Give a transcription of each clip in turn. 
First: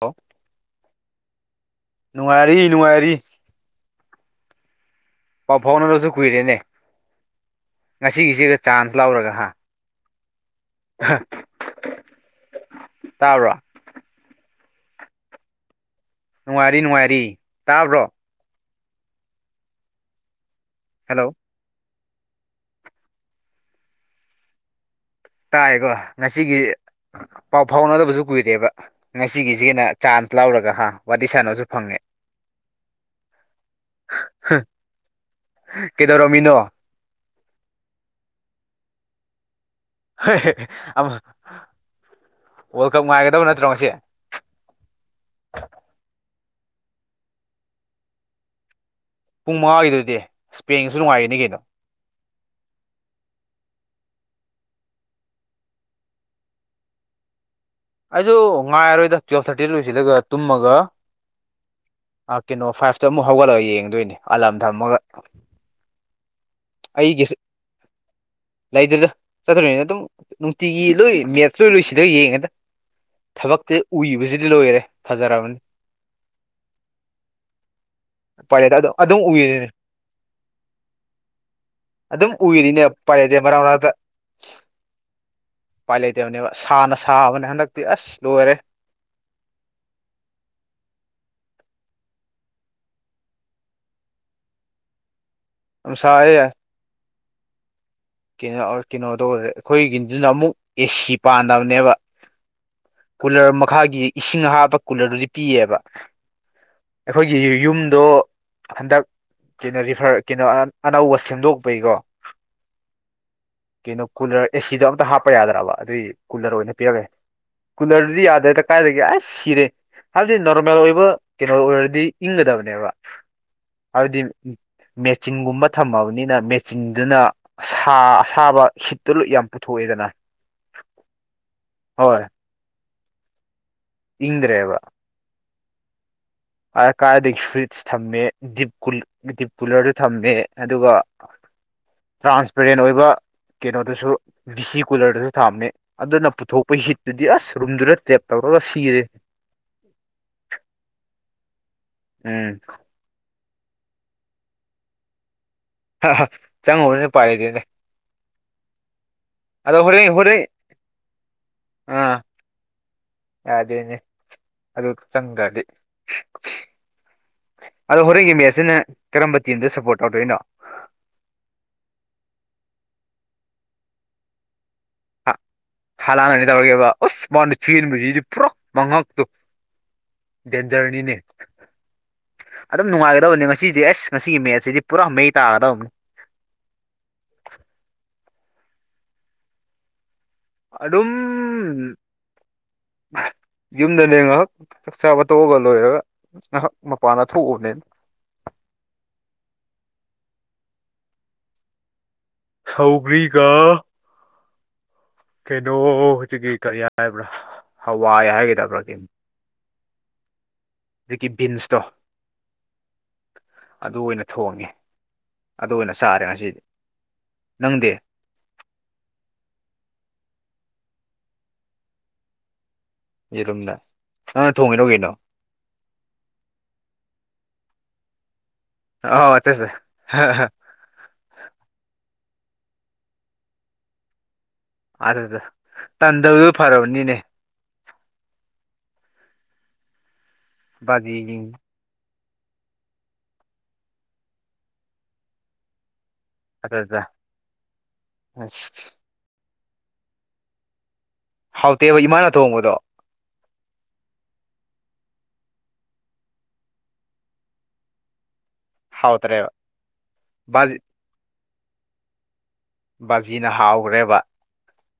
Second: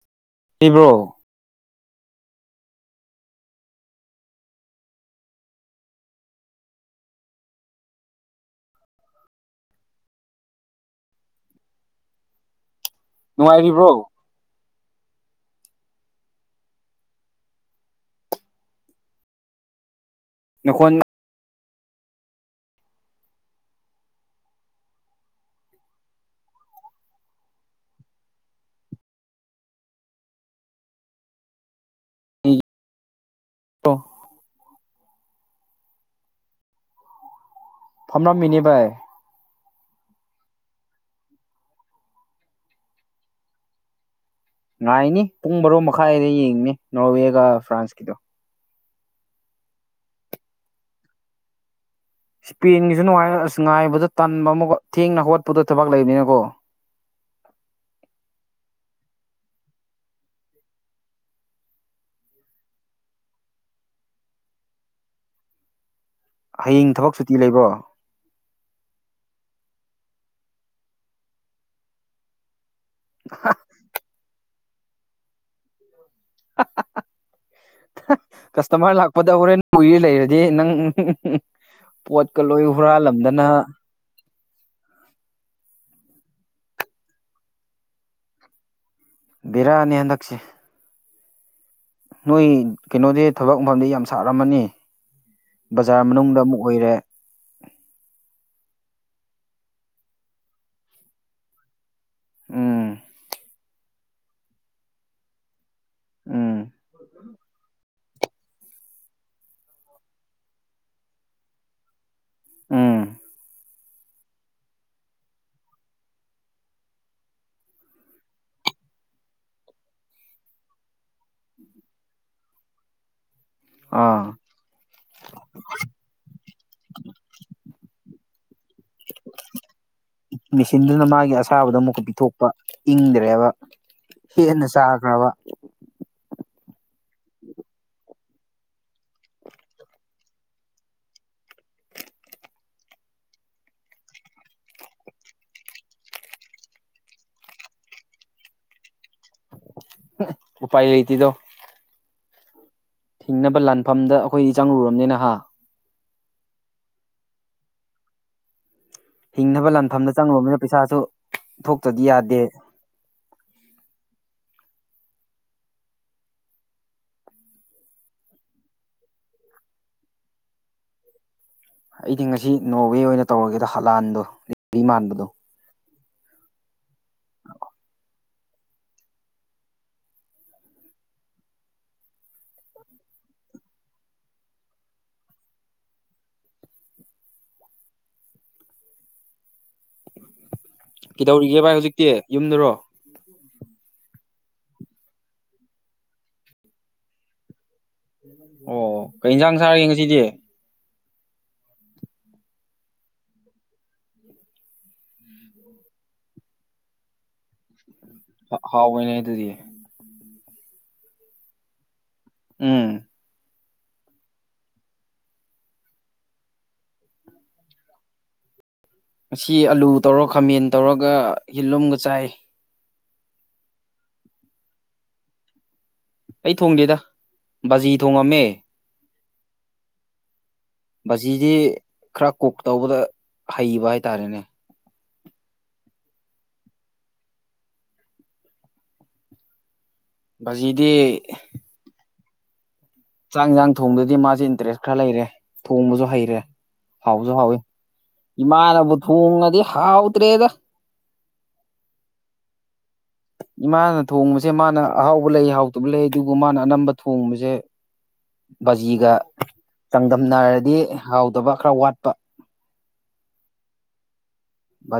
Hello ꯏꯕ꯭ꯔꯣ ꯅꯨꯡꯉꯥꯏꯔꯤ ꯅꯨꯡꯉꯥꯏꯔꯤ ꯄꯥꯎ ꯐꯥꯎꯅꯔꯁꯨ ꯀꯨꯏꯔꯦꯅꯦ ꯉꯁꯤꯒꯤꯁꯤꯒ ꯆꯥꯟꯁ ꯂꯧꯔꯒ ꯍꯥ ꯍꯥꯥ ꯅꯨꯡꯉꯥꯏꯔꯤꯕ꯭ꯔꯣ ꯅꯨꯡꯉꯥꯏꯔꯤ ꯅꯨꯡꯉꯥꯏꯔꯤ ꯇꯥꯕ꯭ꯔꯣ ꯅꯈꯣꯟ ꯍꯜꯂꯣ ꯇꯥꯏꯀꯣ ꯉꯁꯤꯒꯤ ꯄꯥꯎ ꯐꯥꯎꯅꯗꯕꯁꯨ ꯀꯨꯏꯔꯦꯕ ꯉꯁꯤꯒꯤꯁꯤꯅ ꯆꯥꯟꯁ ꯂꯧꯔꯒ ꯍꯥ ꯋꯥꯔꯤ ꯁꯥꯟꯅꯕꯁꯨ ꯐꯪꯉꯦ ꯎꯝ ꯇꯣ ꯀꯩꯗꯧꯔꯝꯃꯤꯅꯣ ꯐꯝꯃꯝ ꯃꯤꯅꯤ ꯚꯥꯢ ꯋꯥꯔꯜ ꯀꯞ ꯉꯥꯏꯒꯗꯕ ꯅꯠꯇ꯭ꯔꯣ ꯉꯁꯤ ꯉꯥꯏꯅꯤ ꯄꯨꯡ ꯕꯥꯔꯣ ꯃꯈꯥꯏꯗ ꯌꯦꯡꯅꯤ ꯅꯣꯔꯋꯦꯒ ꯐ꯭ꯔꯥꯟꯁ ꯀꯤꯗꯣ ꯄꯨꯡ ꯃꯉꯥꯒꯤꯗꯨꯗꯤ ꯏꯁ꯭ꯄꯦꯟꯁꯨ ꯅꯨꯡꯉꯥꯏꯒꯅꯤ ꯀꯩꯅꯣ ꯏꯁꯄꯦꯟꯒꯤꯁꯨ ꯅꯨꯡꯉꯥꯏ ꯑꯣ ꯉꯥꯏꯕꯗ ꯇꯥꯟꯕ ꯑꯃꯨꯛꯀ ꯊꯦꯡꯅ ꯍꯧꯒꯠꯄꯗꯣ ꯊꯕꯛ ꯂꯩꯕꯅꯤꯅꯀꯣ [unintelligible] ꯑꯩꯁꯨ ꯉꯥꯏꯔꯔꯣꯏꯗ ꯇꯨꯋꯦꯜꯐ ꯊꯥꯔꯇꯤꯗ ꯂꯣꯏꯁꯤꯂꯒ ꯇꯨꯝꯃꯒ ꯀꯩꯅꯣ ꯐꯥꯏꯚꯇ ꯑꯃꯨꯛ ꯍꯧꯒꯠꯂꯒ ꯌꯦꯡꯗꯣꯏꯅꯦ ꯑꯥꯂꯥꯝ ꯊꯝꯃꯒ ꯍꯌꯦꯡ ꯊꯕꯛ ꯁꯨꯇꯤ ꯂꯩꯕ꯭ꯔꯣ ꯂꯩꯇꯦꯗ ꯆꯠꯇꯣꯢꯅꯤꯗ ꯑꯗꯨꯝ ꯅꯨꯡꯇꯤꯒꯤ ꯂꯣꯏ ꯃꯦꯠꯁ ꯂꯣꯏ ꯌꯦꯡꯉꯦꯗ ꯁꯤꯗ ꯊꯕꯛꯇꯤ ꯎꯏꯕꯁꯤꯗꯤ ꯂꯣꯏꯔꯦ ꯐꯖꯔꯕꯅꯤ [unintelligible] ꯎꯄꯥꯏ ꯂꯩꯇꯦ ꯑꯗꯨꯝ ꯀꯁꯇꯃꯔ ꯑꯗꯨꯝ ꯂꯥꯛꯄꯗ ꯍꯣꯔꯦꯟ ꯎꯏꯔꯤꯅꯦ ꯎꯏꯔ ꯂꯩꯔꯗꯤ ꯅꯪ ꯄꯣꯠ ꯀ ꯂꯣꯍꯤ ꯍꯔꯥ ꯄꯂꯦꯗꯤ ꯃꯔꯅꯗ ꯎꯄꯥꯏ ꯂꯩꯇꯕꯅꯦꯕ ꯁꯥꯅ ꯁꯥꯕꯅꯦ ꯍꯟꯗꯛꯇꯤ ꯑꯁ ꯂꯣꯏꯔꯦ ꯕꯤꯔꯥꯅꯤ ꯍꯟꯗꯛꯁꯦ ꯅꯣꯏ ꯀꯩꯅꯣꯗꯤ ꯊꯕꯛ ꯃꯐꯝꯗꯤ ꯌꯥꯝ ꯁꯥꯔꯝꯃꯅꯤ ꯌꯥꯝ ꯕꯖꯥꯔ ꯃꯅꯨꯡꯗ ꯁꯥꯏꯌꯦ ꯑꯃꯨꯛ ꯑꯣꯏꯔꯦ ꯀꯩꯅꯣ ꯀꯩꯅꯣ ꯇꯧꯕꯦ ꯑꯩꯈꯣꯏꯒꯤꯁꯤꯅ ꯑꯃꯨꯛ ꯑꯦꯁꯤ ꯄꯥꯟꯗꯕꯅꯦꯕ ꯎꯝ ꯀꯨꯂꯔ ꯃꯈꯥꯒꯤ ꯏꯁꯤꯡ ꯍꯥꯞꯄ ꯀꯨꯂꯔꯗꯨꯗꯤ ꯄꯤꯌꯦꯕ ꯎꯝ ꯑꯩꯈꯣꯏꯒꯤ ꯌꯨꯝꯗꯣ ꯍꯟꯗꯛ ꯀꯩꯅꯣ ꯔꯤꯐꯔ ꯀꯩꯅꯣ ꯑꯅꯧꯕ ꯁꯦꯝꯗꯣꯛꯄꯩꯀꯣ ꯎꯝ ꯀꯩꯅꯣ ꯀꯨꯂꯔ ꯑꯦꯁꯤꯗꯣ ꯑꯝꯇ ꯍꯥꯞꯄ ꯌꯥꯗ꯭ꯔꯕ ꯑꯗꯨꯏ ꯀꯨꯂꯔ ꯑꯣꯏꯅ ꯄꯤꯔꯒꯦ ꯀꯨꯂꯔꯗꯨꯗꯤ ꯌꯥꯗ꯭ꯔꯦꯗ ꯀꯥꯏꯒꯦ ꯑꯁ ꯁꯤꯔꯦ ꯍꯥꯏꯕꯗꯤ ꯅꯣꯔꯃꯦꯜ ꯑꯣꯏꯕ ꯀꯩꯅꯣ ꯑꯣꯏꯔꯗꯤ ꯏꯪꯒꯗꯕꯅꯦꯕ ꯍꯥꯏꯕꯗꯤ ꯑꯥ ꯃꯦꯆꯤꯟꯒꯨꯝꯕ ꯊꯝꯃꯕꯅꯤꯅ ꯃꯦꯆꯤꯟꯗꯨꯅ ꯁꯥ ꯁꯥꯕ ꯍꯤꯠꯇꯨ ꯂ ꯌꯥꯝ ꯄꯨꯊꯣꯛꯑꯦꯗꯅ ꯃꯦꯆꯤꯟꯗꯨꯅ ꯃꯥꯒꯤ ꯑꯁꯥꯕꯗꯣ ꯑꯃꯨꯛꯀ ꯍꯣꯏ ꯄꯤꯊꯣꯛꯄ ꯏꯪꯗ꯭ꯔꯦꯕ ꯍꯦꯟꯅ ꯏꯪꯗ꯭ꯔꯦꯕ ꯆꯥꯈ꯭ꯔꯕ ꯀꯥꯏꯗꯒꯤ ꯐꯨꯔꯤꯠꯁ ꯊꯝꯃꯦ ꯗꯤꯞ ꯀꯨꯂꯔꯗꯨ ꯊꯝꯃꯦ ꯑꯗꯨꯒ ꯇ꯭ꯔꯥꯟꯁꯄꯦꯔꯦꯟ ꯑꯣꯏꯕ ꯀꯩꯅꯣꯗꯨꯁꯨ ꯕꯤ ꯁꯤ ꯀꯨꯂꯔꯗꯨꯁꯨ ꯊꯥꯝꯃꯦ ꯑꯗꯨꯅ ꯄꯨꯊꯣꯛꯄ ꯍꯤꯠꯇꯨꯗꯤ ꯑꯁ ꯔꯨꯝꯗꯨꯗ ꯇꯦꯞ ꯇꯧꯔ ꯃꯥ ꯁꯤꯒꯔꯦ ꯎꯥꯏ ꯂꯩꯇꯗꯣ ꯎꯝ ꯍꯤꯡꯅꯕ ꯂꯥꯟꯐꯝꯗ ꯑꯩꯈꯣꯏ ꯆꯪꯂꯪꯂꯨꯔꯕꯅꯤ ꯅꯍ ꯑ ꯆꯪꯉꯨꯔꯅꯦ ꯄꯥꯏꯔꯤꯗꯤꯅꯦ ꯍꯤꯡꯅꯕ ꯂꯥꯟꯐꯝꯗ ꯆꯪꯂꯨꯕꯅꯤꯅ ꯄꯩꯁꯥꯁꯨ ꯊꯣꯛꯇ꯭ꯔꯗꯤ ꯌꯥꯗꯦ ꯌꯥꯗꯅꯦ ꯑꯗꯨ ꯆꯪꯗꯤꯦ ꯑꯗꯣ ꯍꯣꯔꯦꯟꯒꯤ ꯃꯦꯠꯁꯁꯤꯅ ꯀꯔꯝꯕ ꯇꯤꯝꯗ ꯁꯞꯄꯣꯔꯠ ꯇꯧꯗꯣꯏꯅꯣ ꯑꯩꯗꯤ ꯉꯁꯤ ꯅꯣꯋꯦ ꯑꯣꯏꯅ ꯇꯧꯔꯒꯦꯗ ꯍꯂꯥꯟꯗꯣ ꯂꯤꯕꯤ ꯃꯥꯟꯕꯗꯣ ꯍꯂꯥꯟꯅ ꯇꯧꯔꯒꯦꯕ ꯑꯁ ꯃꯥꯉꯣꯟꯗ ꯆꯦꯟꯕꯁꯤꯗꯤ ꯭ꯔꯣ ꯃꯉꯛꯇꯨ ꯗꯦꯟꯖꯔꯅꯤꯅꯦ ꯑꯗꯨꯝ ꯅꯨꯡꯉꯥꯏꯒꯗꯕꯅꯤ ꯉꯁꯤꯗꯤ ꯑꯁ ꯉꯁꯤꯒꯤ ꯃꯦꯠꯁꯁꯤꯗꯤ ꯄꯨꯔꯥ ꯃꯩ ꯇꯥꯒꯗꯕꯅꯤ [unintelligible] [inaudible] ꯑꯗꯨꯝ ꯀꯩꯗꯧꯔꯤꯒꯦ ꯚꯥꯏ ꯍꯧꯖꯤꯛꯇꯤ ꯌꯨꯝꯗꯔꯣ ꯌꯨꯝꯗꯅꯦꯉꯛ ꯆꯥꯛ ꯆꯥꯕ ꯇꯧꯔꯒ ꯂꯣꯏꯔꯒ ꯉꯥꯏꯍꯥꯛ ꯃꯄꯥꯟꯗ ꯊꯣꯛꯎꯕꯅꯦꯅ ꯑꯣ ꯀꯩ ꯌꯦꯟꯁꯥꯡ ꯁꯥꯔꯒꯦ ꯉꯁꯤꯗꯤ ꯁꯥꯎꯒꯔꯤꯒ ꯀꯩꯅꯣ ꯍꯧꯖꯤꯛꯀꯤ ꯀꯔꯤ ꯍꯥꯏꯕ꯭ꯔꯥ ꯍꯋꯥꯏ ꯍꯥꯏꯒꯗꯕ꯭ꯔꯥ ꯀꯣ ꯍꯥꯎꯕꯅꯦ ꯑꯗꯨꯗꯤ ꯖꯤꯛꯀꯤ ꯕꯤꯟꯁꯇꯣ ꯎꯝ ꯑꯗꯨ ꯑꯣꯏꯅ ꯊꯣꯡꯉꯦ ꯑꯗꯨ ꯑꯣꯏꯅ ꯆꯥꯔꯦ ꯉꯁꯤꯗꯤ ꯅꯪꯗꯦ ꯉ ꯑꯂꯨ ꯇꯧꯔ ꯈꯥꯃꯦꯟ ꯇꯧꯔꯒ ꯌꯦꯜꯂꯨꯝꯒ ꯆꯥꯏ ꯌꯦꯔꯨꯝꯗ ꯅꯪ ꯅ ꯊꯣꯡꯉꯤꯩꯅꯣ ꯀꯩꯅꯣ ꯑꯩ ꯊꯣꯡꯒꯦꯗ ꯕꯥꯖꯤ ꯊꯣꯡꯉꯝꯃꯦ ꯑꯥꯎ ꯆꯆꯦꯁꯦ ꯕꯥꯖꯤꯗꯤ ꯈꯔ ꯀꯨꯛ ꯇꯧꯕꯗ ꯍꯩꯕ ꯍꯥꯏꯇꯥꯔꯦꯅꯦ ꯑꯗꯨꯗ ꯇꯟꯗꯕꯗꯨ ꯐꯔꯔꯕꯅꯤꯅꯦ ꯖꯤꯗꯤ ꯕꯥꯖꯤ ꯆꯥꯛꯟꯥꯡ ꯊꯣꯡꯗꯗꯤ ꯃꯥꯁꯦ ꯏꯟꯇꯔꯦꯁ ꯈꯔ ꯂꯩꯔꯦ ꯊꯣꯡꯕꯁꯨ ꯍꯩꯔꯦ ꯁꯦ ꯑꯗꯨꯗ ꯍꯥꯎꯁꯨ ꯍꯥꯎꯋꯤ ꯑꯁ ꯏꯃꯥꯅꯕꯨ ꯊꯣꯡꯉꯗꯤ ꯍꯥꯎꯗ꯭ꯔꯦꯗ ꯍꯥꯎꯇꯦꯕ ꯏꯃꯥꯅ ꯊꯣꯡꯕꯗꯣ ꯏꯃꯥꯅ ꯊꯣꯡꯕꯁꯦ ꯃꯥꯅ ꯑꯍꯥꯎꯕ ꯂꯩ ꯍꯥꯎꯇꯕ ꯂꯩ ꯑꯗꯨꯕꯨ ꯃꯥꯅ ꯑꯅꯝꯕ ꯊꯣꯡꯕꯁꯦ ꯕꯥꯖꯤꯒ ꯍꯥꯎꯇ꯭ꯔꯦꯕ ꯆꯥꯡꯗꯝꯅꯔꯗꯤ ꯕꯥꯖꯤ ꯍꯥꯎꯗꯕ ꯈꯔ ꯋꯥꯠꯄ ꯕꯥꯖꯤꯅ ꯍꯥꯎꯈ꯭ꯔꯦꯕ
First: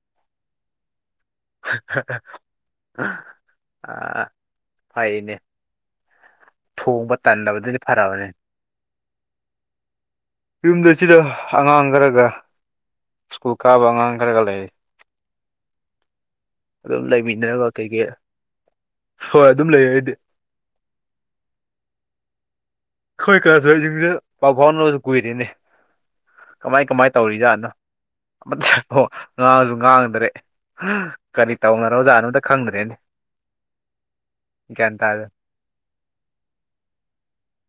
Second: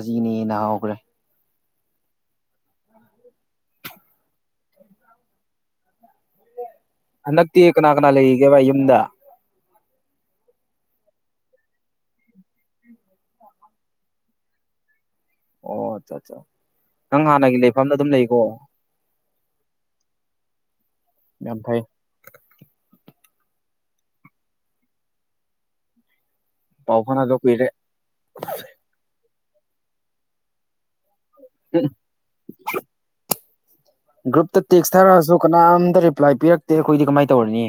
ꯖꯤꯅꯦꯅ ꯍꯧꯈ꯭ꯔꯦ ꯑ ꯐꯩꯅꯦ ꯊꯣꯡꯕ ꯅꯛ ꯇꯟꯗꯕꯗꯨꯗꯤ ꯑꯦꯅꯥꯀꯅꯥ ꯐꯔꯕꯅꯦ ꯂꯩ ꯀꯦꯕꯥ ꯌꯨꯝꯗ ꯌꯨꯝꯗ ꯁꯤꯗ ꯑꯉꯥꯡ ꯈꯔꯒ ꯁ꯭ꯀꯨꯜ ꯀꯥꯕ ꯑꯉꯥꯡ ꯈꯔꯒ ꯂꯩ ꯑꯣ ꯑꯆꯥ ꯑꯆꯥ ꯑꯗꯨꯝ ꯅꯪ ꯍꯥꯟꯅꯒꯤ ꯂꯩꯃꯤꯟꯅꯔꯒ ꯂꯩꯐꯝꯗ ꯀꯩꯀꯩ ꯑꯗꯨꯝ ꯂꯩꯀꯣ ꯍꯣꯏ ꯑꯗꯨꯝ ꯂꯩ ꯑꯩꯗꯤ ꯝꯐꯥꯏ ꯑꯩꯈꯣꯏ ꯀꯔꯁꯨ ꯑꯩꯁꯤꯡꯁꯦ ꯄꯥꯎ ꯐꯥꯎꯅꯕꯁꯨ ꯀꯨꯏꯔꯤꯅꯦ ꯀꯃꯥꯏ ꯄꯥꯎ ꯀꯃꯥꯏ ꯐꯥꯎꯅꯗ ꯀꯨꯏꯔꯦ ꯇꯧꯔꯤꯖꯥꯠꯅꯣ ꯑꯃ ꯉꯥꯡꯁꯨ ꯉꯥꯡꯗ꯭ꯔꯦ ꯀꯔꯤ ꯇꯧꯅꯔꯣ ꯑꯣꯖꯥꯅꯣꯝꯇ ꯈꯪꯗ꯭ꯔꯦꯅꯤ ꯒ꯭ꯔꯨꯞꯇ ꯇꯦꯛꯁ ꯊꯥꯔꯛꯑꯁꯨ ꯀꯅꯥꯝꯇ ꯔꯤꯄ꯭ꯂꯥꯏ ꯄꯤꯔꯛꯇꯦ ꯑꯩꯈꯣꯏꯗꯤ ꯀꯃꯥꯏꯅ ꯇꯧꯔꯅꯤ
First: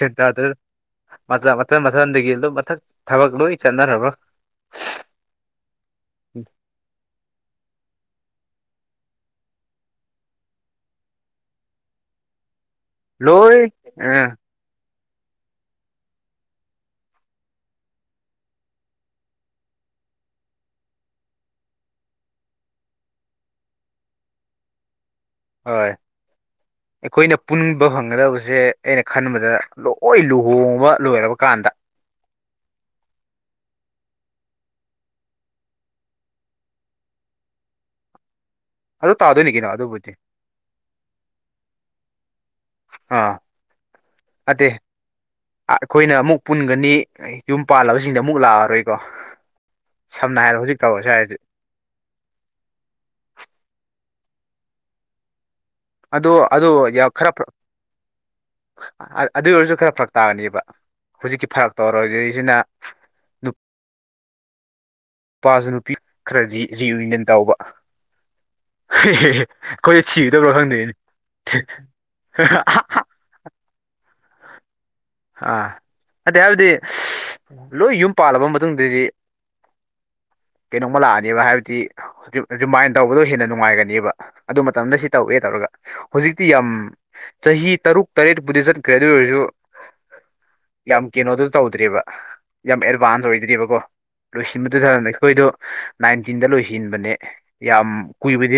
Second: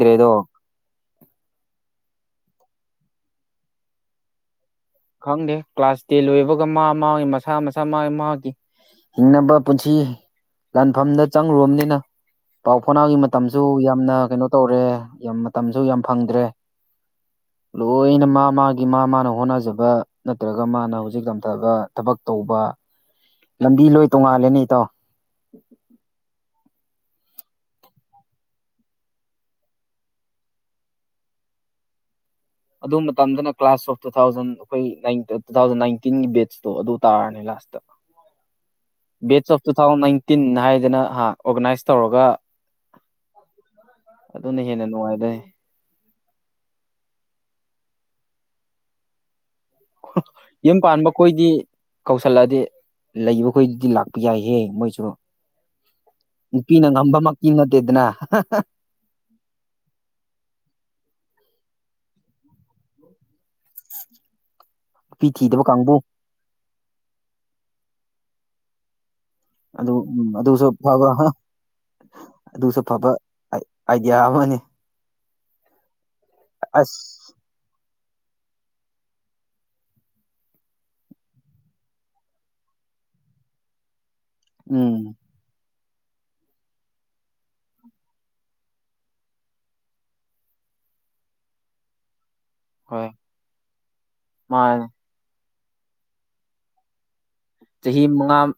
ꯈꯈꯤꯗ ꯃ ꯃ ꯃꯁꯒꯜ ꯃ ꯊꯕꯛ ꯆ ꯍꯕꯛ ꯈꯪꯗꯦ ꯀ꯭ꯂꯥꯁ ꯇꯦꯟ ꯂꯣꯏꯕꯒ ꯃꯥ ꯃꯥꯒꯤ ꯃꯁꯥ ꯃꯁꯥ ꯏꯁ ꯃꯥ ꯃꯥꯒꯤ ꯍꯤꯡꯅꯕ ꯄꯨꯟꯁꯤ ꯂꯥꯟꯐꯝꯗ ꯆꯪꯂꯨꯕꯅꯤꯅ ꯄꯥꯎ ꯐꯥꯎꯅꯥꯒꯤ ꯂꯣꯏ ꯃꯇꯝꯁꯨ ꯑ ꯌꯥꯝꯅ ꯀꯩꯅꯣ ꯇꯧꯔꯦ ꯌꯥꯝ ꯃꯇꯝꯁꯨ ꯌꯥꯝ ꯐꯪꯗ꯭ꯔꯦ ꯂꯣꯏꯅ ꯃꯥ ꯃꯥꯒꯤ ꯃꯥ ꯃꯥꯅ ꯍꯣꯠꯅꯖꯕ ꯅꯠꯇ꯭ꯔꯒ ꯃꯥꯅ ꯍꯧꯖꯤꯛ ꯂꯊꯕ ꯊꯕꯛ ꯇꯧꯕ ꯂꯝꯕꯤ ꯂꯣꯏ ꯇꯣꯡꯉꯥꯜꯂꯦꯅꯦ ꯏꯇꯣ ꯍꯣꯏ ꯑꯩꯈꯣꯏꯅ ꯄꯨꯟꯕ ꯐꯪꯒꯗꯕꯁꯦ ꯑꯩꯅ ꯈꯟꯕꯗ ꯂꯣꯏ ꯂꯨꯍꯣꯡꯕ ꯂꯣꯏꯔꯕ ꯀꯥꯟꯗ ꯑꯗꯨ ꯃꯇꯝꯗꯅ ꯀ꯭ꯂꯥꯁ ꯑꯣꯐ ꯇꯨ ꯊꯥꯎꯖꯟ ꯑꯩꯈꯣꯏ ꯇꯨ ꯊꯥꯎꯖꯟ ꯅꯥꯏꯟꯇꯤꯟꯒꯤ ꯕꯦꯠꯁꯇꯣ ꯑꯗꯨ ꯇꯥꯔꯅꯤ ꯑꯁ ꯑꯗꯨ ꯕꯦꯠꯁ ꯇꯥꯗꯣꯏꯅꯤ ꯑꯣꯐ ꯀꯩꯅꯣ ꯇꯨ ꯊꯥꯎꯖꯟ ꯑꯗꯨꯕꯨꯗꯤ ꯅꯥꯏꯟꯇꯤꯟ ꯍꯥꯏꯗꯅ ꯑꯣꯔꯒꯅꯥꯏꯁ ꯇꯧꯔꯒ ꯑꯥ ꯑꯗꯨꯅ ꯅꯠꯇꯦ ꯍꯦꯟꯅ ꯅꯨꯡꯉꯥꯏꯖꯦ ꯑꯩꯈꯣꯏꯅ ꯑꯃꯨꯛ ꯄꯨꯟꯒꯅꯤ ꯌꯨꯝ ꯄꯥꯜꯂꯕꯁꯤꯡꯗ ꯑꯃꯨꯛ ꯂꯥꯛꯑꯔꯣꯏꯀꯣ ꯁꯝꯅ ꯍꯥꯏꯔꯕ ꯍꯧꯖꯤꯛ ꯌꯨꯝ ꯄꯥꯟꯕ ꯇꯧꯔꯁꯦ ꯍꯥꯏꯔꯗꯤ ꯈꯣꯏꯗꯤ ꯀꯧꯁꯜꯂꯛꯑꯗꯤ ꯂꯩꯕꯈꯣꯏꯗꯤ ꯂꯥꯛ ꯌꯥꯏꯍꯦ ꯃꯣꯏꯁꯨ ꯑꯗꯣ ꯑꯗꯣ ꯅꯨꯄꯤꯅ ꯈꯔ ꯉꯝꯕꯃꯛꯇꯤ ꯅꯗꯦꯗꯅ ꯑꯗꯨ ꯑꯣꯏꯔꯁꯨ ꯈꯔ ꯐꯔꯛ ꯇꯥꯒꯅꯦꯕ ꯍꯧꯖꯤꯛꯀꯤ ꯊꯥꯛ ꯇꯧꯔꯗꯩꯁꯤꯅ ꯅꯨꯄꯤ ꯊꯤꯗꯕ ꯅꯨꯄꯥꯁꯨ ꯅꯨꯄꯤ ꯀꯥꯡꯕꯨ ꯈꯔꯗꯤ ꯔꯤꯌꯨꯅꯤꯌꯟ ꯇꯧꯕ ꯑꯗꯨ ꯑꯩꯈꯣꯏ ꯎꯝ ꯁꯤꯒꯗꯕ꯭ꯔꯥ ꯑꯗꯨꯁꯨ ꯈꯪꯗꯦꯅꯦ ꯐꯕ ꯑꯗꯨꯁꯨ ꯐꯕ ꯍꯥꯏ ꯑꯌꯥꯃꯅꯤ ꯑꯥ ꯑꯗꯨꯗꯤ ꯍꯥꯏꯕꯗꯤ ꯂꯣꯏ ꯌꯨꯝ ꯄꯥꯜꯂꯕ ꯃꯇꯨꯡꯗꯗꯤ ꯀꯩꯅꯣꯝꯃ ꯂꯥꯛꯑꯅꯦꯕ ꯍꯥꯏꯕꯗꯤ ꯍꯧꯖꯤꯛ ꯔꯤꯃꯥꯏꯟ ꯇꯧꯕꯗꯣ ꯍꯦꯟꯅ ꯅꯨꯡꯉꯥꯏꯒꯅꯦꯕ ꯑꯗꯨ ꯃꯇꯝꯗ ꯎꯝ ꯁꯤ ꯇꯧꯑꯦ ꯇꯧꯔꯒ ꯍꯧꯖꯤꯛꯇꯤ ꯌꯥꯝ ꯆꯍꯤ ꯇꯔꯨꯛ ꯇꯔꯦꯠꯄꯨꯗꯤ ꯆꯠꯈ꯭ꯔꯦ ꯑꯗꯨ ꯑꯣꯏꯔꯁꯨ ꯌꯥꯝ ꯀꯩꯅꯣꯗꯨ ꯇꯧꯗ꯭ꯔꯤꯕ ꯌꯥꯝ ꯍꯣꯏ ꯑꯦꯗꯚꯥꯟꯁ ꯑꯣꯏꯗ꯭ꯔꯤꯕꯑꯔꯤꯕꯀꯣ ꯂꯣꯏꯁꯤꯟꯕꯗꯨ ꯃꯥꯅꯦ ꯊ ꯑꯩꯈꯣꯏꯗꯣ ꯅꯥꯏꯟꯇꯤꯟꯗ ꯂꯣꯏꯁꯤꯟꯕꯅꯦ ꯌꯥꯝ ꯆꯍꯤ ꯃꯉꯥ ꯀꯨꯏꯕꯗꯤ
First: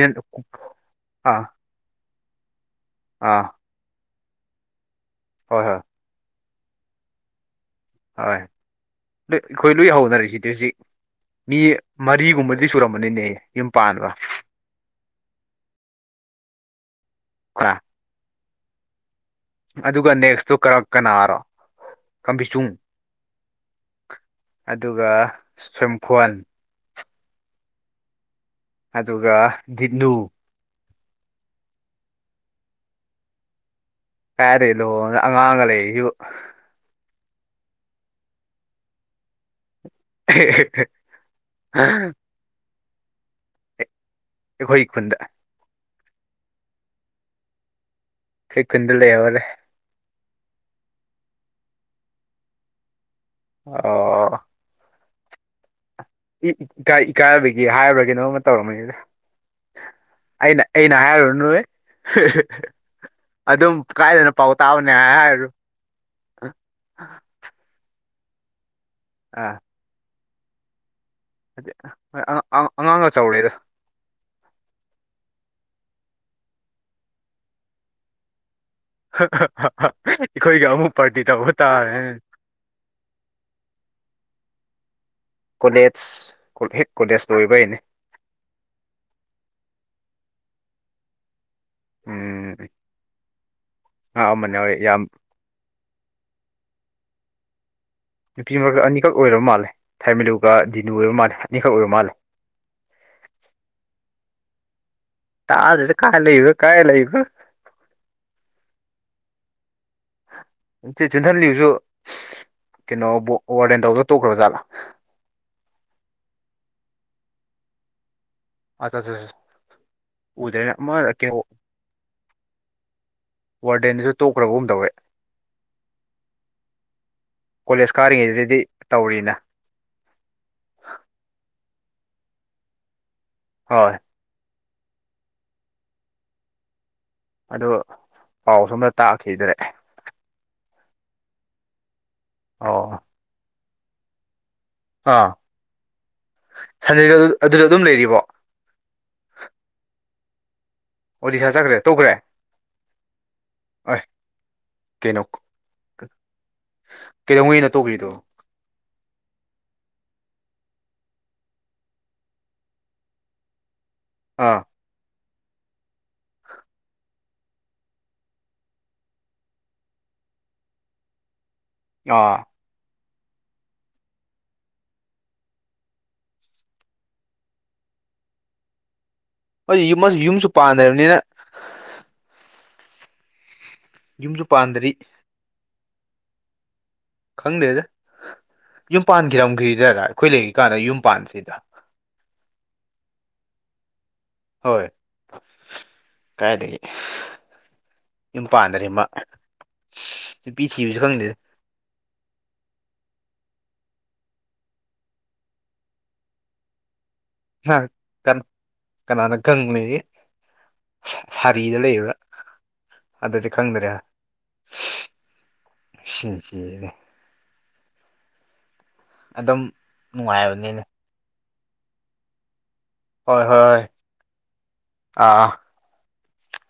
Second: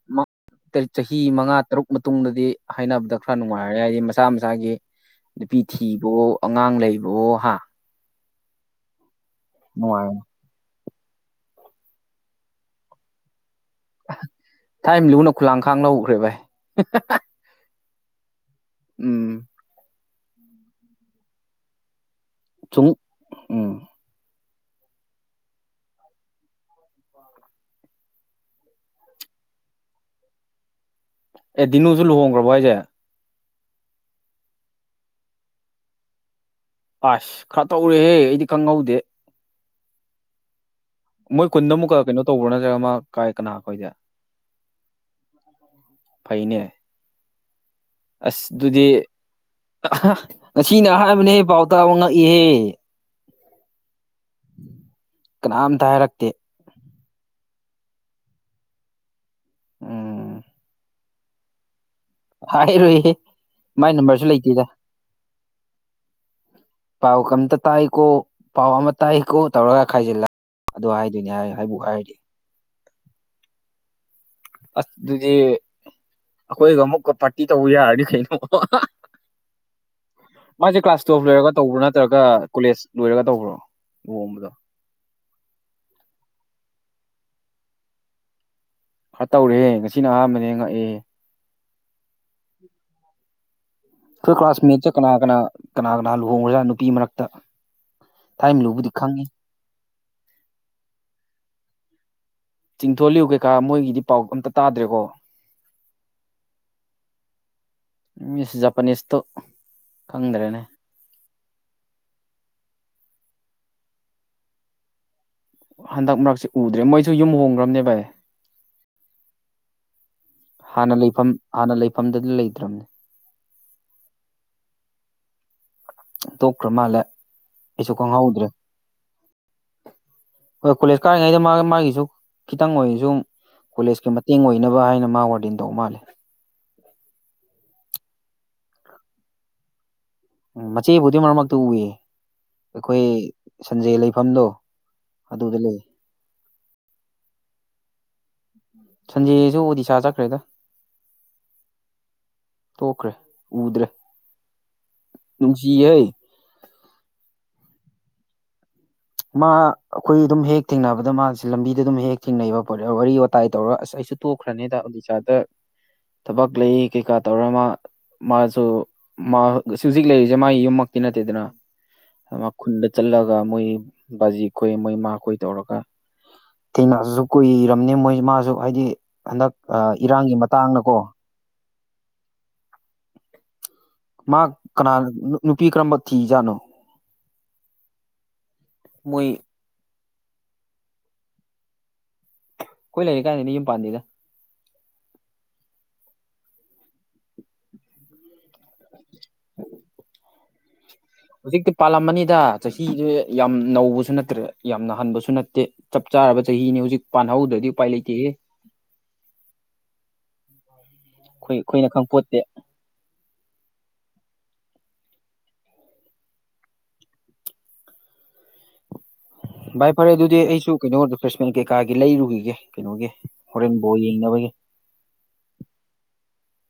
ꯆꯍꯤ ꯑꯥ ꯃꯉꯥ ꯇꯔꯨꯛ ꯃꯇꯨꯡꯗꯗꯤ ꯍꯥꯏꯅꯕꯗ ꯈꯔ ꯑꯥ ꯅꯨꯡꯉꯥꯏꯔ ꯌꯥꯗꯤ ꯃꯆꯥ ꯃꯁꯥꯒꯤ ꯅꯨꯄꯤ ꯍꯣꯏ ꯍꯣꯏ ꯊꯤꯕꯣ ꯑꯉꯥꯡ ꯂꯩꯕꯋꯣ ꯍꯥ ꯍꯣꯏ ꯑꯩꯈꯣꯏ ꯂꯣꯏ ꯅꯨꯡꯉꯥꯏ ꯍꯧꯅꯔꯤꯁꯤꯗꯤ ꯍꯧꯖꯤꯛ ꯃꯤ ꯃꯔꯤꯒꯨꯝꯕꯗꯤ ꯁꯨꯔꯝꯕꯅꯤꯅꯦ ꯊꯥꯏꯅ ꯂꯨꯅ ꯈꯨꯂꯥꯡꯈꯥꯡ ꯂꯧꯈ꯭ꯔꯦ ꯚꯥꯏ ꯀ [inaudible] ꯎꯝ ꯑꯗꯨꯒ ꯅꯦꯛꯁꯇꯣ ꯀꯅꯥꯔꯣ ꯀꯥꯝꯕꯤꯆꯨꯡ ꯁꯨꯡ ꯎꯝ ꯑꯗꯨꯒ ꯁꯝꯈꯣꯟ ꯑꯗꯨꯒ ꯗꯤꯅꯨ ꯑꯦ ꯗꯤꯅꯨꯁꯨ ꯂꯨꯍꯣꯡꯈ꯭ꯔꯕꯣ ꯍꯥꯏꯁꯦ ꯀꯥꯏꯗꯩ ꯂꯨꯍꯣꯡꯉꯥꯒ ꯑꯉꯥꯡꯒ ꯂꯩꯁꯤꯕꯨ ꯑꯁ ꯈꯔ ꯇꯧꯔꯦꯍꯦ ꯑꯩꯗꯤ ꯈꯪꯍꯧꯗꯦ [unintelligible] ꯃꯣꯏ ꯀꯨꯟꯗ ꯑꯃꯨꯛꯀ ꯀꯩꯅꯣ ꯇꯧꯕ꯭ꯔꯣꯥ ꯅꯠꯇ꯭ꯔꯒ ꯃꯥ ꯀꯥꯏ ꯀꯅꯥ ꯀꯣꯏꯒꯦ ꯑꯩꯈꯣꯏ ꯈꯨꯟꯗ ꯐꯩꯅꯦ ꯑꯁ ꯑꯩꯈꯣꯏ ꯑꯗꯨꯗꯤ ꯈꯨꯟꯗ ꯂꯩꯍꯧꯔꯦ ꯑꯁꯤꯅ ꯑꯍꯥꯟꯕꯅꯦꯍꯦ ꯄꯥꯎꯇꯥꯕ ꯉꯛꯏꯍꯦ ꯑꯣ ꯀꯅꯥꯝ ꯊꯥ ꯍꯥꯏꯔꯛ ꯏꯀꯥꯏꯅꯕꯒꯤ ꯍꯥꯏꯕ꯭ꯔꯥ ꯀꯩꯅꯣꯝꯃ ꯇꯧꯔꯝꯃꯅꯤꯗ ꯎꯝ ꯑꯩꯅ ꯑꯩꯅ ꯍꯥꯏꯔꯨ ꯅꯣꯏ ꯍꯥꯏꯔꯣꯏꯍꯦ ꯑꯗꯨꯝ ꯃꯥꯏ ꯀꯥꯏꯗꯅ ꯄꯥꯎ ꯇꯥꯕꯅꯦ ꯍꯥꯏ ꯍꯥꯏꯔꯨ ꯄꯥꯎꯥ ꯀꯝꯇ ꯇꯥꯏ ꯀꯣ ꯄꯥꯎ ꯑꯃ ꯇꯥꯏ ꯍꯀꯣ ꯇꯧꯔꯒ ꯈꯥꯏꯖꯤꯜꯂꯒ ꯑꯗꯨ ꯍꯥꯏꯗꯤ ꯍꯥꯏꯗꯤ ꯑꯉꯥꯡꯒ ꯆꯥꯎꯔꯦꯗ ꯑꯁ ꯑꯗꯨꯗꯤ ꯑꯩꯈꯣꯏꯒ ꯑꯃꯨꯛꯀ ꯄꯥꯔꯇꯤ ꯇꯧꯕ ꯌꯥꯔꯅꯤ ꯀꯩꯅꯣ ꯑꯩꯈꯣꯏꯒ ꯃꯥꯁꯦ ꯑꯃꯨꯛ ꯀ꯭ꯂꯥꯁ ꯄꯥꯔꯇꯤ ꯇꯨꯋꯦꯜꯐ ꯇꯧꯕ ꯂꯣꯏꯔꯒ ꯇꯧꯕ꯭ꯔꯣ ꯇꯥꯔꯦ ꯅꯠꯇ꯭ꯔꯒ ꯀꯣꯂꯦꯖ ꯂꯣꯏꯔꯒ ꯇꯧꯕ꯭ꯔꯣ ꯂꯨꯍꯣꯡꯕꯗꯣ ꯀꯣꯂꯦꯖ ꯍꯦꯛ ꯀꯣꯂꯦꯖ ꯂꯣꯏꯕꯩꯒꯅꯦ ꯈꯥꯇꯧꯔꯦꯍꯦ ꯉꯁꯤꯅ ꯑꯍꯥꯟꯕꯅꯦ ꯉꯛꯑꯦ ꯎꯝ ꯑꯥ ꯑꯩꯈꯣꯏ ꯑꯃꯅ ꯌꯥꯎꯔꯦ ꯀ꯭ꯂꯥꯁꯃꯦꯠꯁꯦ ꯌꯥꯝ ꯀꯅꯥ ꯀꯅꯥ ꯀꯅꯥ ꯀꯅꯥ ꯂꯨꯍꯣꯡꯒ꯭ꯔꯥ ꯅꯨꯄꯤ ꯃꯔꯛꯇ ꯊꯥꯏꯝ ꯅꯨꯄꯤꯃ ꯂꯨꯕꯨꯗꯤ ꯑꯅꯤꯈꯛ ꯈꯪꯉꯤ ꯑꯣꯏ ꯃꯥꯜꯂꯦ ꯊꯥꯏꯃꯂꯨꯒ ꯗꯤꯅꯨ ꯑꯣꯏꯔꯕ ꯃꯥꯜꯂꯦ ꯑꯅꯤꯈꯛ ꯑꯣꯏꯔꯕ ꯃꯥꯜꯂꯦ ꯆꯤꯡꯊꯣꯂꯤꯎ ꯀꯩꯀꯥ ꯃꯣꯏꯒꯤꯗꯤ ꯄꯥꯎ ꯑꯝꯇ ꯇꯥꯗ꯭ꯔꯦꯀꯣ ꯇꯥꯗꯔꯦꯗ ꯀꯥꯏ ꯂꯩꯕ ꯀꯥꯏ ꯂꯩꯕ ꯇꯣ ꯈꯪꯗ꯭ꯔꯦꯅꯦ ꯆꯤꯟꯓꯜꯂꯤꯕꯁꯨ ꯀꯩꯅꯣ ꯋꯥꯔꯗꯦꯟ ꯇꯧꯗ ꯇꯣꯛꯈ꯭ꯔꯕ ꯖꯥꯠꯂꯥ ꯍꯟꯗꯛ ꯃꯔꯛꯁꯦ ꯎꯗ꯭ꯔꯦ ꯃꯣꯏꯁꯨ ꯌꯨꯝ ꯍꯣꯡꯈ꯭ꯔꯕꯅꯦ ꯚꯥꯏ ꯑꯠꯆꯥ ꯆꯥ ꯆꯥ ꯎꯗ꯭ꯔꯦꯅꯦ ꯍꯥꯟꯅ ꯑꯃ ꯂꯩꯐꯝ ꯀꯩꯅꯣ ꯍꯥꯟꯅ ꯂꯩꯐꯝꯗꯨꯗꯤ ꯂꯩꯇ꯭ꯔꯕꯅꯦ ꯋꯥꯔꯗꯦꯟꯗꯨꯁꯨ ꯇꯣꯛꯈ꯭ꯔꯕꯒꯨꯝ ꯇꯧꯋꯦ ꯇꯣꯛꯈ꯭ꯔ ꯃꯥꯜꯂꯦ ꯑꯩꯁꯨ ꯀꯣꯂꯦꯖ ꯈꯪꯍꯧꯗ꯭ꯔꯦ ꯀꯥꯔꯤꯉꯩꯗꯗꯤ ꯇꯧꯔꯤꯅ ꯍꯣꯏ ꯀꯣꯂꯦꯖ ꯀꯥꯔꯤꯉꯩꯗ ꯃꯥ ꯃꯥꯒꯤꯁꯨ ꯈꯤꯇꯪ ꯑꯣꯏꯔꯤꯁꯨ ꯍꯣꯏ ꯀꯣꯂꯦꯖꯀꯤ ꯃꯇꯦꯡ ꯑꯣꯏ ꯐꯣꯏꯅꯕ ꯍꯥꯏꯅ ꯃꯥ ꯋꯥꯔꯗꯦꯟ ꯇꯧꯕ ꯃꯥꯜꯂꯦ ꯑꯗꯣ ꯄꯥꯎ ꯁꯣꯝꯗ ꯇꯥꯛꯈꯤꯗꯔꯦ ꯎꯝ ꯃꯆꯦꯕꯨꯗꯤ ꯃꯔꯛ ꯃꯔꯛꯇ ꯎꯏ ꯑꯣ ꯑꯩꯈꯣꯏ ꯁꯟꯖꯦ ꯂꯩꯐꯝꯗꯣ ꯑꯗꯨꯗ ꯂꯩ ꯁꯟꯖꯦꯒ ꯗꯣ ꯑꯗꯨꯗ ꯑꯗꯨꯝ ꯂꯩꯔꯤꯕꯣ ꯁꯟꯖꯦꯁꯨ ꯑꯣꯗꯤꯁꯥ ꯆꯠꯈ꯭ꯔꯦꯗ ꯑꯣꯗꯤꯁꯥ ꯆꯠꯈ꯭ꯔꯦ ꯇꯧꯈ꯭ꯔꯦ ꯇꯣꯛꯈ꯭ꯔꯦ ꯎꯗ꯭ꯔꯦ ꯑꯥꯏ ꯀꯩꯅꯣ ꯅꯨꯡꯁꯤꯍꯦ ꯀꯩꯗꯧꯉꯩꯅꯣ ꯇꯣꯛꯈ꯭ꯔꯤꯗꯣ ꯃꯥ ꯑꯩꯈꯣꯏ ꯑꯗꯨꯝ ꯍꯦꯛ ꯊꯦꯡꯅꯕꯗ ꯃꯥꯁꯦ ꯂꯝꯕꯤꯗ ꯑꯗꯨꯝ ꯍꯦꯛ ꯊꯦꯡꯅꯩꯕ ꯄꯣꯠ ꯋꯥꯔꯤ ꯋꯥꯇꯥꯏ ꯇꯧꯔꯒ ꯑꯁ ꯑꯩ ꯁꯨ ꯑꯥ ꯇꯣꯛꯈ꯭ꯔꯅꯤꯗ ꯎꯗꯤꯁꯥꯗ ꯊꯕꯛ ꯂꯩ ꯀꯩꯀꯥ ꯇꯧꯔ ꯃ ꯃꯥꯁꯨ ꯃꯥ ꯍꯧꯖꯤꯛ ꯂꯩꯔꯤꯁꯦ ꯃꯥꯒꯤ ꯌꯨꯝꯃꯛꯇꯤ ꯅꯠꯇꯦꯗꯅ ꯑꯥ ꯈꯨꯟꯗ ꯆꯠꯂꯒ ꯃꯣꯏ ꯕꯥꯖꯤ ꯈꯣꯏ ꯃꯣꯏ ꯏꯃꯥꯈꯣꯏ ꯇꯧꯔꯒ ꯊꯦꯡꯅꯥꯁꯤꯁꯨ ꯀꯨꯏꯔꯕꯝꯅꯤ ꯃꯣꯏ ꯃꯥꯁꯨ ꯍꯥꯏꯗꯤ ꯍꯟꯗꯛ ꯍꯧꯖꯤꯛ ꯌꯨꯝ ꯃꯥꯁꯨ ꯏꯔꯥꯡꯒꯤ ꯌꯨꯝꯁꯨ ꯃꯇꯥꯡꯅꯀꯣ꯫ ꯄꯥꯟꯗ꯭ꯔꯕꯅꯤꯅ ꯃꯥ ꯌꯨꯝꯁꯨ ꯀꯅꯥ ꯄꯥꯟꯗ꯭ꯔꯤ ꯅꯨꯄꯤ ꯀꯔꯝꯕ ꯊꯤꯖꯥꯠꯅꯣ꯫ ꯈꯪꯗꯦꯗ ꯌꯨꯝ ꯃꯣꯏ ꯄꯥꯟꯈꯤꯔꯝꯒꯤꯖꯥꯠꯂꯥ ꯑꯩꯈꯣꯏ ꯂꯩꯔꯤ ꯀꯥꯟꯗ ꯌꯨꯝ ꯄꯥꯟꯗ꯭ꯔꯤꯗ꯫ ꯈꯣꯢ [unintelligible] ꯌꯨꯝ ꯄꯥꯟꯗ꯭ꯔꯤꯗ꯫ ꯍꯣꯏ ꯀꯥꯏꯗꯒꯤ ꯌꯨꯝ ꯄꯥꯟꯗꯔꯤ ꯃꯥ꯫ [unintelligible] [unintelligible] ꯍꯧꯖꯤꯛꯇꯤ ꯄꯥꯜꯂꯝꯃꯅꯤꯗ ꯆꯍꯤꯖꯦ ꯌꯥꯝ ꯅꯧꯕꯁꯨ ꯅꯠꯇ꯭ꯔꯦ ꯌꯥꯝꯅ ꯍꯟꯕꯁꯨ ꯅꯠꯇꯦ ꯆꯞ ꯆꯥꯔꯕ ꯆꯍꯤꯅꯦ ꯍꯧꯖꯤꯛ ꯄꯥꯟꯍꯧꯗ꯭ꯔꯥꯗꯤ ꯎꯄꯥꯢ ꯂꯩꯇꯦꯍꯦ꯫ ꯀꯅꯥꯅ ꯈꯪꯕꯅꯤ ꯑꯩꯈꯣꯏ ꯁꯥꯔꯤꯗ ꯑꯩꯈꯣꯏꯅ ꯂꯩꯕ꯭ꯔꯥ ꯈꯪꯄꯣꯠꯇꯦ꯫ ꯑꯗꯨꯗꯤ ꯈꯪꯗ꯭ꯔꯦ ꯁꯤ [unintelligible] ꯑꯗꯨꯝ ꯚꯥꯏ ꯐꯔꯦ ꯑꯗꯨꯗꯤ ꯑꯩꯁꯨ ꯅꯨꯡꯉꯥꯏꯕꯅꯤꯅꯦ ꯀꯩꯅꯣ ꯔꯤꯐ꯭ꯔꯦꯁꯃꯦꯟ ꯀꯩꯀꯥꯒꯤ ꯂꯩꯔꯨꯒꯤꯒꯦ꯫ ꯀꯩꯅꯣꯒꯤ ꯍꯣꯏ ꯍꯣꯏ ꯍꯣꯏ ꯍꯣꯔꯦꯟꯕꯣ ꯌꯦꯡꯅꯕꯒꯤ꯫ ꯑꯥ ꯑꯥ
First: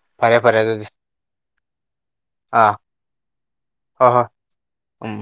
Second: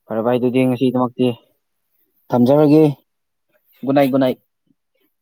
ꯐꯔꯦ ꯚꯥꯏ ꯑꯗꯨꯗꯤ ꯉꯁꯤꯗꯃꯛꯇꯤ ꯑꯥ ꯊꯝꯖꯔꯒꯦ ꯒꯨꯅꯥꯏ ꯍꯣꯏ ꯍꯣꯏ ꯒꯨꯅꯥꯏ꯫ ꯎꯝ